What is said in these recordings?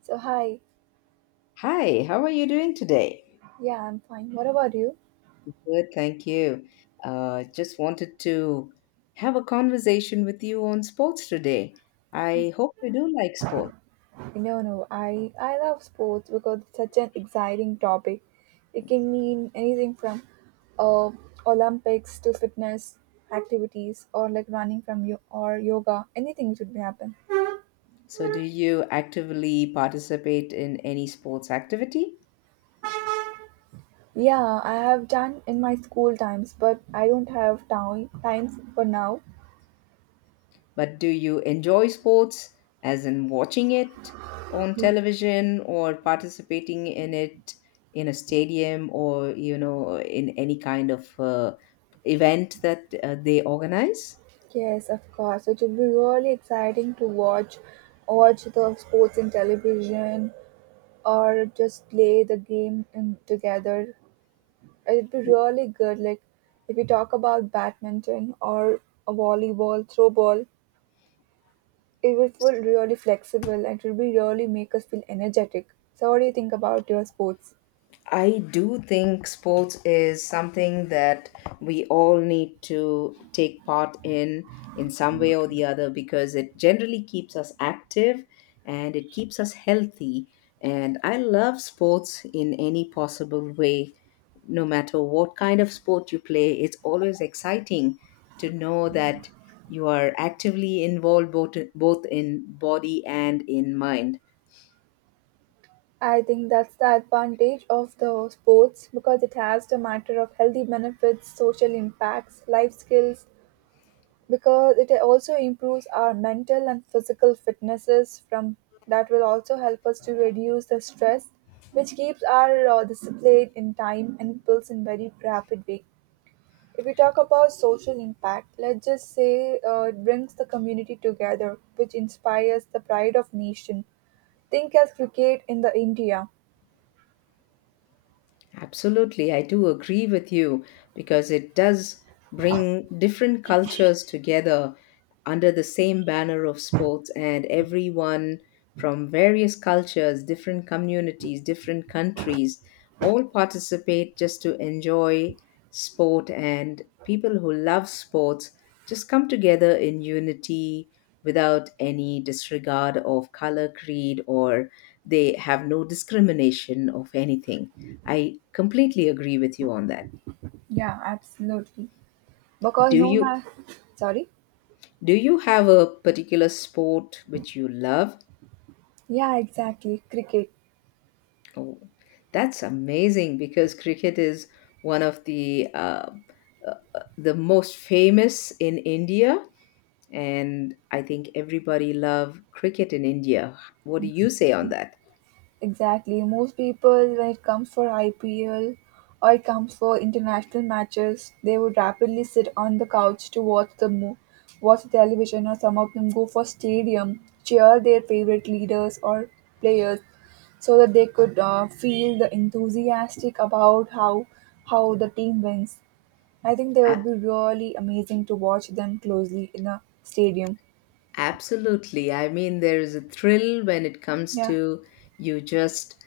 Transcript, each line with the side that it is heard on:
right: So hi,
left: Hi, how are you doing today?
right: yeah, I'm fine. What about you?
left: Good, thank you. Just wanted to have a conversation with you on sports today. I hope you do like sports.
right: No, no, I love sports because it's such an exciting topic. It can mean anything from uh, Olympics to fitness activities or like running from you or yoga. Anything should be happen.
left: So, do you actively participate in any sports activity?
right: Yeah, I have done in my school times, but I don't have time times for now.
left: But do you enjoy sports, as in watching it on television or participating in it in a stadium or, you know, in any kind of event that they organize?
right: Yes, of course. It will be really exciting to watch the sports in television or just play the game in, together. It'd be really good. Like if we talk about badminton or a volleyball, throw ball, it will feel really flexible and it will be really make us feel energetic. So what do you think about your sports?
left: I do think sports is something that we all need to take part in some way or the other because it generally keeps us active and it keeps us healthy. And I love sports in any possible way. No matter what kind of sport you play, it's always exciting to know that you are actively involved both in body and in mind.
right: I think that's the advantage of the sports because it has the matter of healthy benefits, social impacts, life skills, because it also improves our mental and physical fitnesses from that will also help us to reduce the stress, which keeps our discipline in time and builds in very rapid way. If we talk about social impact, let's just say it brings the community together, which inspires the pride of nation, think as cricket in the India.
left: Absolutely, I do agree with you because it does bring different cultures together under the same banner of sports, and everyone from various cultures, different communities, different countries all participate just to enjoy sport. And people who love sports just come together in unity without any disregard of color, creed, or they have no discrimination of anything. I completely agree with you on that.
right: Yeah, absolutely, because
left: Do
right: no
left: you
right: matter, sorry,
left: do you have a particular sport which you love?
right: yeah, exactly, cricket.
left: Oh, that's amazing because cricket is one of the most famous in India, and I think everybody love cricket in India. What do you say on
right: Exactly.
left: that?
right: Exactly. Most people, when it comes for IPL or it comes for international matches, they would rapidly sit on the couch to watch the television, or some of them go for stadium, cheer their favorite leaders or players, so that they could feel the enthusiastic about how the team wins. I think they
left: A-
right: would be really amazing to watch them closely in a stadium.
left: Absolutely. I mean, there is a thrill when it comes
right: Yeah.
left: to you just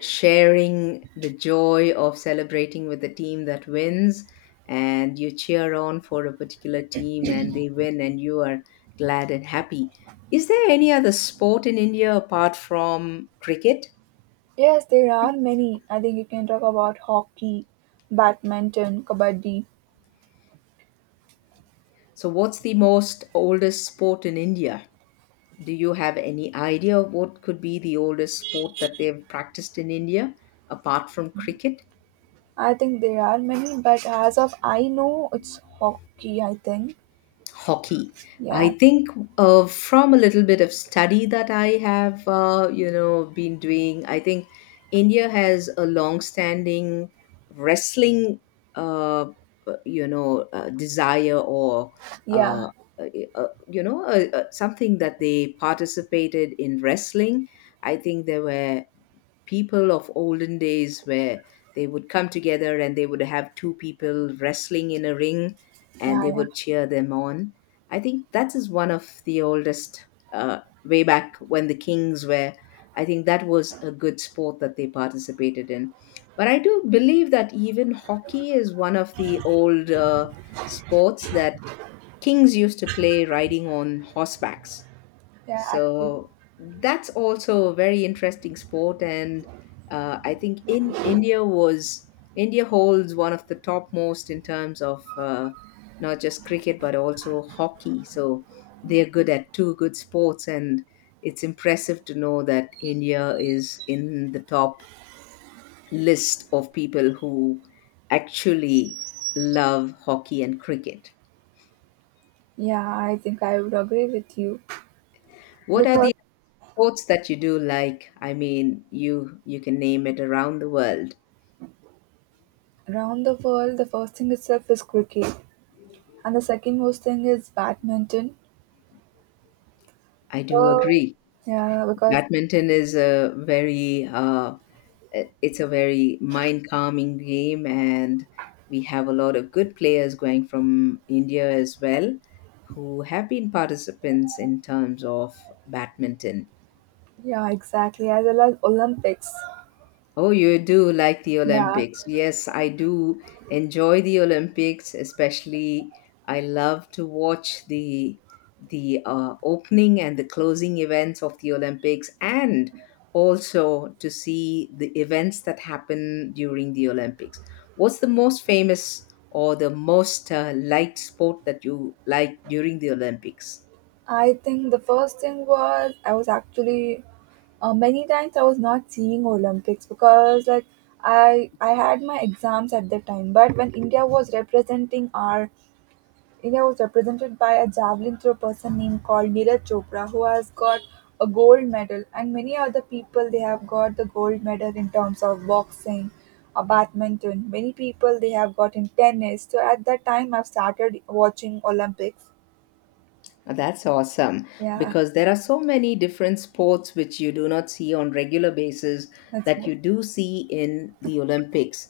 left: sharing the joy of celebrating with the team that wins and you cheer on for a particular team and they win and you are glad and happy. Is there any other sport in India apart from cricket?
right: Yes, there are many. I think you can talk about hockey, badminton, kabaddi.
left: So, what's the most oldest sport in India? Do you have any idea of what could be the oldest sport that they've practiced in India apart from cricket?
right: I think there are many, but as of I know, it's hockey, I think.
left: Hockey. I
right: Yeah,
left: think from a little bit of study that I have, been doing, I think India has a long-standing wrestling, uh, desire or
right: yeah,
left: uh, uh, something that they participated in wrestling. I think there were people of olden days where they would come together and they would have two people wrestling in a ring
right: yeah,
left: and they
right: yeah,
left: would cheer them on. I think that is one of the oldest, way back when the kings were. I think that was a good sport that they participated in. But I do believe that even hockey is one of the old sports that kings used to play riding on horsebacks,
right: yeah, actually.
left: so that's also a very interesting sport, and I think in India was India holds one of the top most in terms of not just cricket but also hockey. So they're good at two good sports, and it's impressive to know that India is in the top list of people who actually love hockey and cricket.
right: Yeah, I think I would agree with you.
left: What are the
right: Because
left: sports that you do like? I mean, you can name it around the world.
right: around the world, the first thing itself is cricket, and the second most thing is badminton.
left: I do
right: Uh,
left: agree.
right: yeah, because,
left: Badminton is a very it's a very mind calming game, and we have a lot of good players going from India as well, who have been participants in terms of badminton.
right: yeah, exactly, as well as Olympics.
left: Oh, you do like the
right: Yeah,
left: Olympics. Yes, I do enjoy the Olympics, especially I love to watch the opening and the closing events of the Olympics and also to see the events that happen during the Olympics. What's the most famous or the most liked sport that you like during the Olympics?
right: I think the first thing was I was actually many times I was not seeing Olympics because like I had my exams at that time. But when India was representing our India was represented by a javelin throw person named called Neeraj Chopra who has got a gold medal and many other people they have got the gold medal in terms of boxing, badminton. Many people they have got in tennis. So at that time I've started watching Olympics.
left: That's awesome
right: Yeah,
left: because there are so many different sports which you do not see on regular basis
right: that's
left: that you
right: what.
left: do see in the Olympics.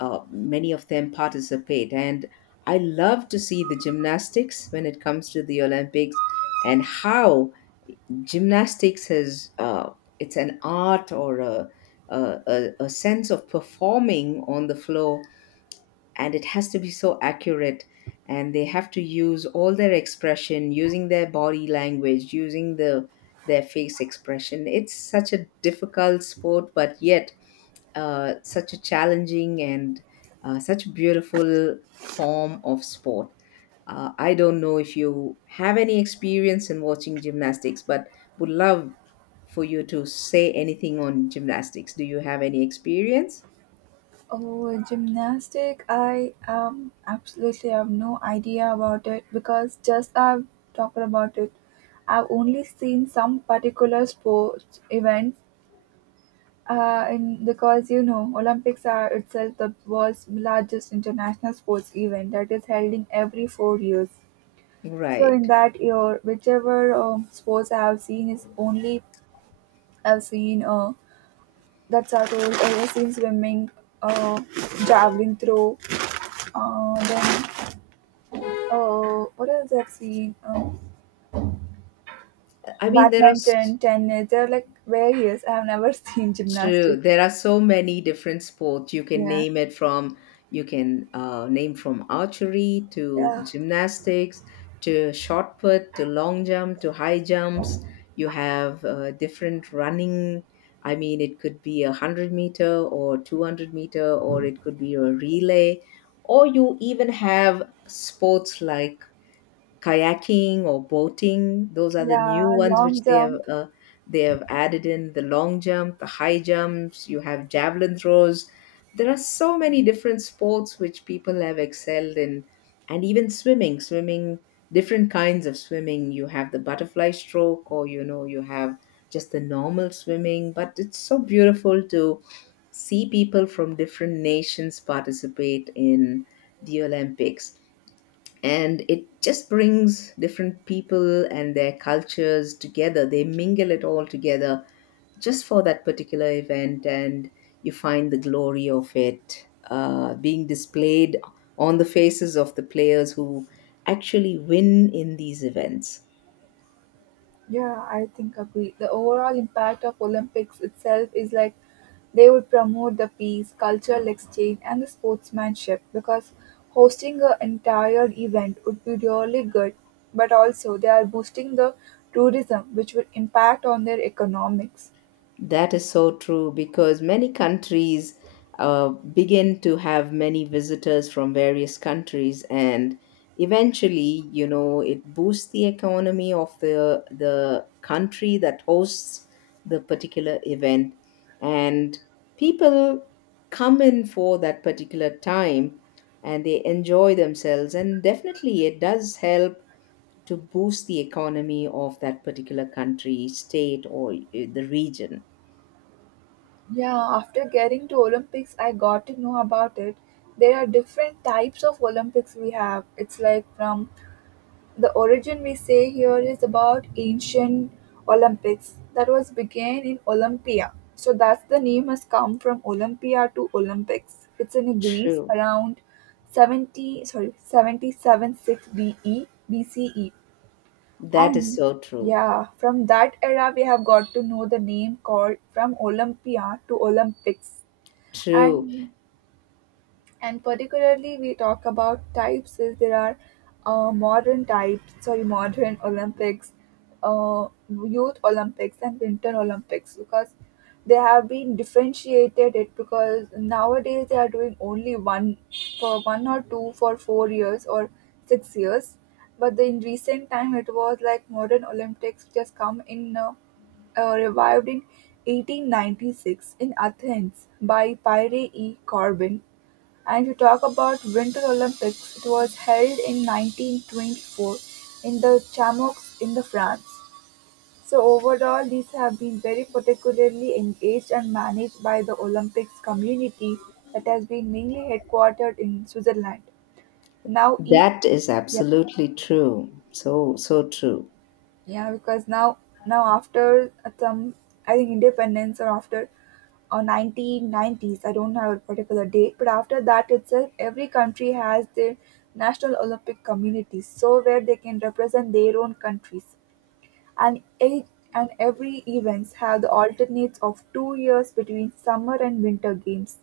left: Many of them participate, and I love to see the gymnastics when it comes to the Olympics and how gymnastics has it's an art or a sense of performing on the floor, and it has to be so accurate, and they have to use all their expression using their body language, using the their face expression. It's such a difficult sport, but yet such a challenging and such a beautiful form of sport. I don't know if you have any experience in watching gymnastics, but would love for you to say anything on gymnastics. Do you have any experience?
right: Oh, gymnastic! I absolutely have no idea about it because just I've talked about it. I've only seen some particular sports events. And because Olympics are itself the world's largest international sports event that is held in every 4 years. So in
left: Right.
right: that year, whichever sports I have seen is only I've seen that's our role. I've seen swimming, uh, javelin throw, then oh, what else I've seen?
left: I mean, there are
right: Badminton, tennis. They're like various. I've never seen
left: true.
right: gymnastics.
left: There are so many different sports. You can
right: Yeah,
left: name it from, you can name from archery to
right: yeah,
left: gymnastics to shot put to long jump to high jumps. You have different running. I mean, it could be a 100-meter meter or 200-meter meter, or it could be a relay, or you even have sports like kayaking or boating. Those are the
right: yeah.
left: new ones
right: Long
left: which
right: jump.
left: they have added in the long jump, the high jumps. You have javelin throws. There are so many different sports which people have excelled in, and even swimming. Swimming, different kinds of swimming. You have the butterfly stroke, or you know, you have just the normal swimming. But it's so beautiful to see people from different nations participate in the Olympics, and it just brings different people and their cultures together. They mingle it all together just for that particular event, and you find the glory of it being displayed on the faces of the players who actually win in these events.
right: Yeah, I think agree. The overall impact of Olympics itself is like they would promote the peace, cultural exchange, and the sportsmanship because hosting an entire event would be really good. But also, they are boosting the tourism, which would impact on their economics.
left: That is so true because many countries begin to have many visitors from various countries, and eventually, it boosts the economy of the country that hosts the particular event, and people come in for that particular time, and they enjoy themselves, and definitely, it does help to boost the economy of that particular country, state, or the region.
right: Yeah, after getting to Olympics, I got to know about it. There are different types of Olympics we have. It's like from the origin we say here is about ancient Olympics that was began in Olympia. So that's the name has come from Olympia to Olympics. It's in Greece
left: True.
right: around 70, sorry, 77 6 B. E B C. E.
left: That is
right: and
left: so true.
right: yeah, from that era, we have got to know the name called from Olympia to Olympics.
left: True.
right: And. And particularly we talk about types is there are modern types, sorry, modern Olympics, youth Olympics and winter Olympics, because they have been differentiated it because nowadays they are doing only one for one or two for 4 years or 6 years. But in recent time it was like modern Olympics just come in revived in 1896 in Athens by Pyre E. Corbin, and if you talk about Winter Olympics, it was held in 1924 in the Chamonix in the France. So overall, these have been very particularly engaged and managed by the Olympics community that has been mainly headquartered in Switzerland. Now each,
left: That is
right: yeah.
left: absolutely true. So, so true.
right: Yeah, because now after some I think independence or after 1990s, I don't have a particular date, but after that itself, every country has their national Olympic communities, so where they can represent their own countries, and eight and every events have the alternates of 2 years between summer and winter games.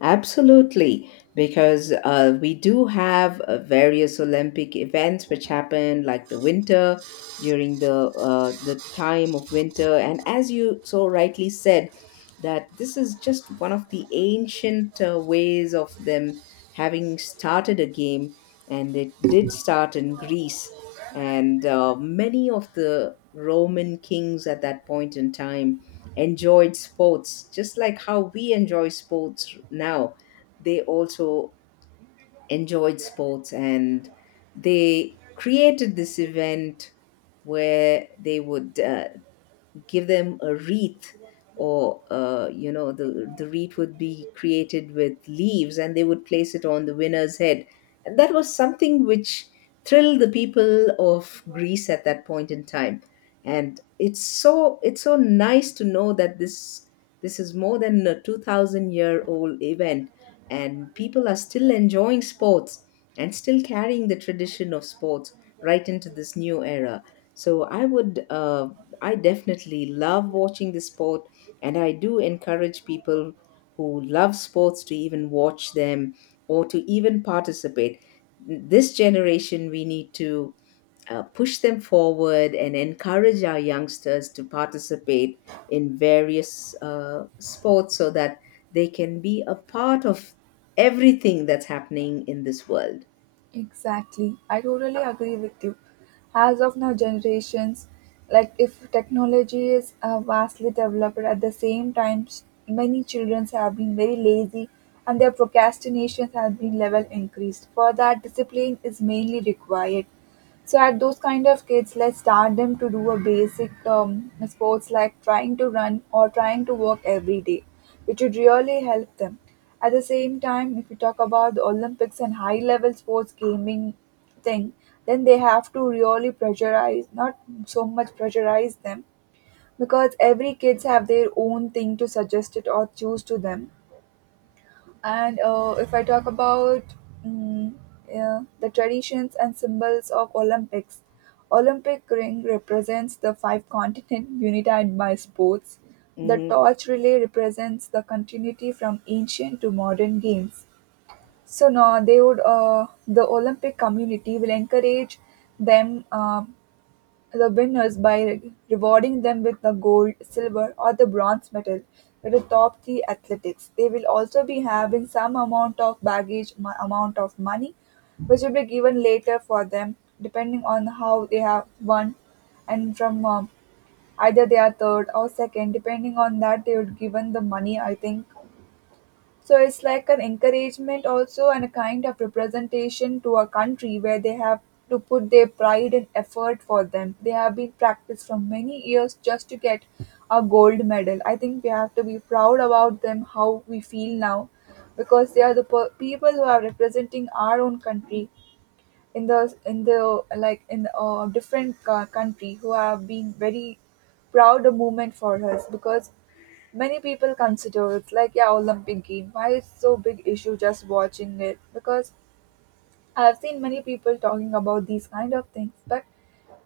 left: Absolutely, because we do have various Olympic events which happen like the winter during the time of winter, and as you so rightly said, that this is just one of the ancient ways of them having started a game, and it did start in Greece, and many of the Roman kings at that point in time enjoyed sports just like how we enjoy sports now. They also enjoyed sports, and they created this event where they would give them a wreath or the wreath would be created with leaves, and they would place it on the winner's head, and that was something which thrilled the people of Greece at that point in time. And it's so nice to know that this is more than a 2,000-year year old event, and people are still enjoying sports and still carrying the tradition of sports right into this new era. So I would I definitely love watching the sport, and I do encourage people who love sports to even watch them or to even participate. This generation, we need to push them forward and encourage our youngsters to participate in various sports so that they can be a part of everything that's happening in this world.
right: Exactly. I totally agree with you. As of now, generations, like if technology is vastly developed at the same time, many children have been very lazy and their procrastination has been level increased. For that, discipline is mainly required. So at those kind of kids, let's start them to do a basic sports like trying to run or trying to walk every day, which would really help them. At the same time, if you talk about the Olympics and high level sports gaming thing, then they have to really pressurize, not so much pressurize them, because every kids have their own thing to suggest it or choose to them and if I talk about mm, yeah, the traditions and symbols of Olympics, Olympic ring represents the five continent united by sports. The
left: Mhm.
right: torch relay represents the continuity from ancient to modern games. So now they would the Olympic community will encourage them. The winners by rewarding them with the gold, silver, or the bronze medal at the top three athletics. They will also be having some amount of baggage, amount of money, which will be given later for them, depending on how they have won, and from either they are third or second, depending on that they would given the money. I think so it's like an encouragement also and a kind of representation to a country where they have to put their pride and effort for them. They have been practiced for many years just to get a gold medal. I think we have to be proud about them, how we feel now, because they are the people who are representing our own country in the like in a different country who have been very proud moment for us. Because many people consider it's like yeah Olympic game. Why it's so big issue just watching it? Because I've seen many people talking about these kind of things, but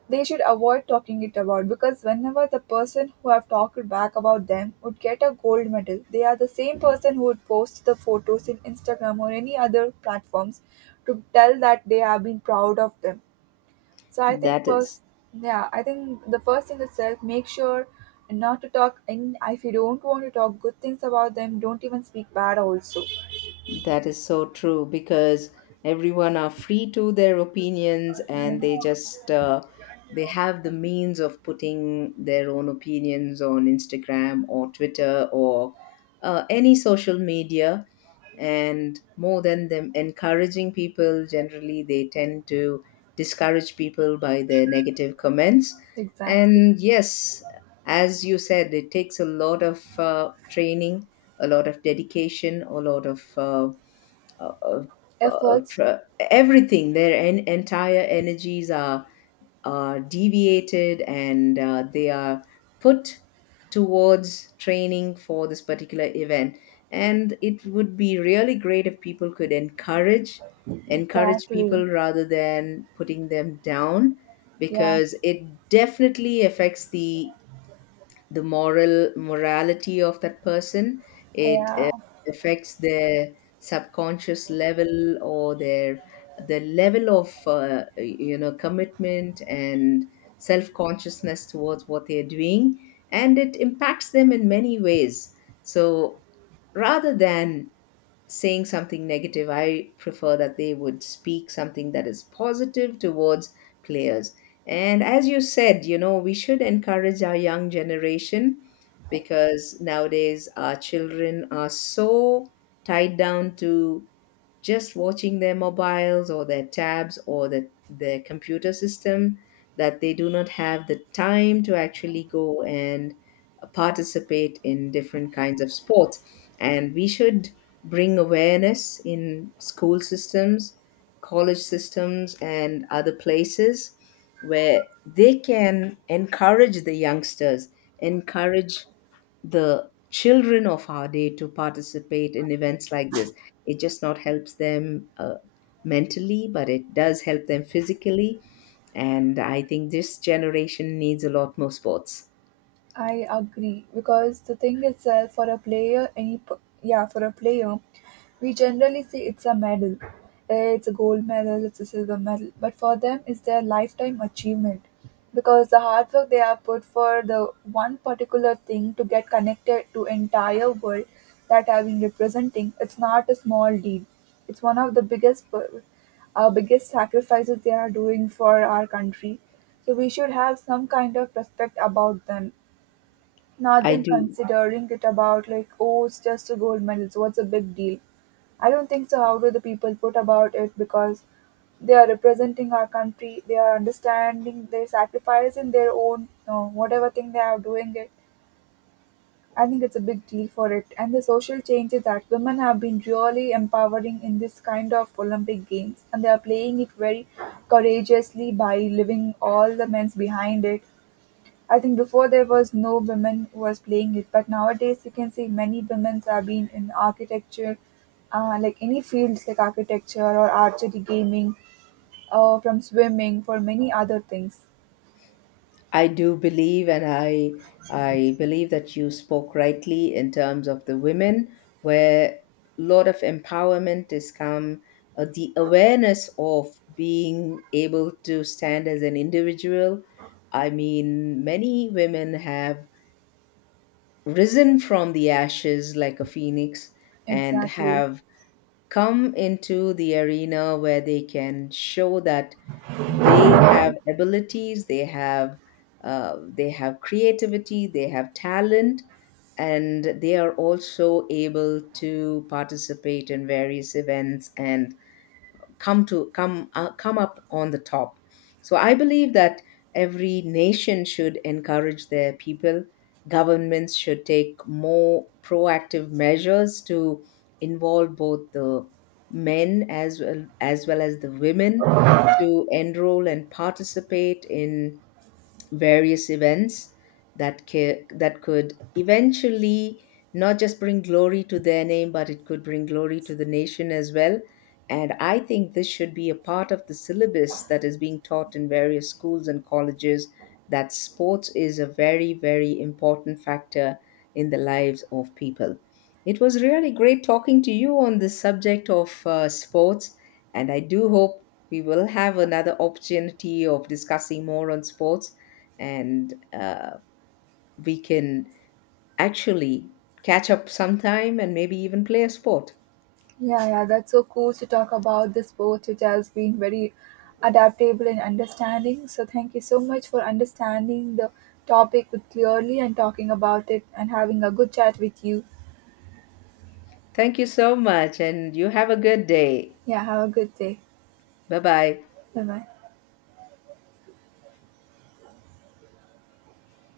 right: they should avoid talking it about because whenever the person who have talked back about them would get a gold medal, they are the same person who would post the photos in Instagram or any other platforms to tell that they have been proud of them. So I think
left: That is
right: first, yeah, I think the first thing itself, make sure not to talk. And if you don't want to talk good things about them, don't even speak bad. Also,
left: That is so true because everyone are free to their opinions, and they just they have the means of putting their own opinions on Instagram or Twitter or any social media, and more than them encouraging people, generally they tend to discourage people by their negative comments.
right: exactly.
left: And yes, as you said, it takes a lot of training, a lot of dedication, a lot of uh, of, of
right: Efforts,
left: uh, everything. Their entire energies are deviated, and they are put towards training for this particular event, and it would be really great if people could encourage
right: exactly.
left: people rather than putting them down,
right: Yeah,
left: because it definitely affects the morality of that person. It
right: yeah.
left: affects their subconscious level or the level of commitment and self consciousness towards what they are doing, and it impacts them in many ways. So rather than saying something negative, I prefer that they would speak something that is positive towards players. And as you said, you know, we should encourage our young generation, because nowadays our children are so tied down to just watching their mobiles or their tabs or their computer system, that they do not have the time to actually go and participate in different kinds of sports. And we should bring awareness in school systems, college systems, and other places where they can encourage the youngsters, encourage the children of our day to participate in events like this. It just not helps them mentally, but it does help them physically. And I think this generation needs a lot more sports.
right: I agree because the thing itself for a player, yeah, for a player, we generally say it's a medal, eh, it's a gold medal, it's a silver medal, but for them, it's their lifetime achievement because the hard work they have put for the one particular thing to get connected to entire world that I've been representing, it's not a small deed. It's one of the biggest, our biggest sacrifices they are doing for our country. So we should have some kind of respect about them, not
left: I
right: them
left: do
right: considering it about like, oh, it's just a gold medal, so what's a big deal? I don't think so. How do the people put about it? Because they are representing our country. They are understanding their sacrifice in their own whatever thing they are doing it. I think it's a big deal for it. And the social changes that women have been really empowering in this kind of Olympic games, and they are playing it very courageously by leaving all the men's behind it. I think before there was no women who was playing it, but nowadays you can see many women's have been in architecture, like any fields like architecture or archery, gaming, from swimming for many other things.
left: I do believe, and I believe that you spoke rightly in terms of the women, where a lot of empowerment is come. The awareness of being able to stand as an individual. I mean, many women have risen from the ashes like a phoenix and
right: Exactly.
left: have come into the arena where they can show that they have abilities, they have creativity, they have talent, and they are also able to participate in various events and come to come come up on the top. So I believe that every nation should encourage their people. Governments should take more proactive measures to involve both the men as well as the women to enroll and participate in various events that that could eventually not just bring glory to their name, but it could bring glory to the nation as well. And I think this should be a part of the syllabus that is being taught in various schools and colleges, that sports is a very very important factor in the lives of people. It was really great talking to you on the subject of sports, and I do hope we will have another opportunity of discussing more on sports, and we can actually catch up sometime and maybe even play a sport.
right: Yeah, yeah, that's so cool to talk about this sport, which has been very adaptable and understanding. So thank you so much for understanding the topic with clearly and talking about it and having a good chat with you.
left: Thank you so much, and you have a good day.
right: Yeah, have a good day.
left: Bye bye.
right: Bye bye.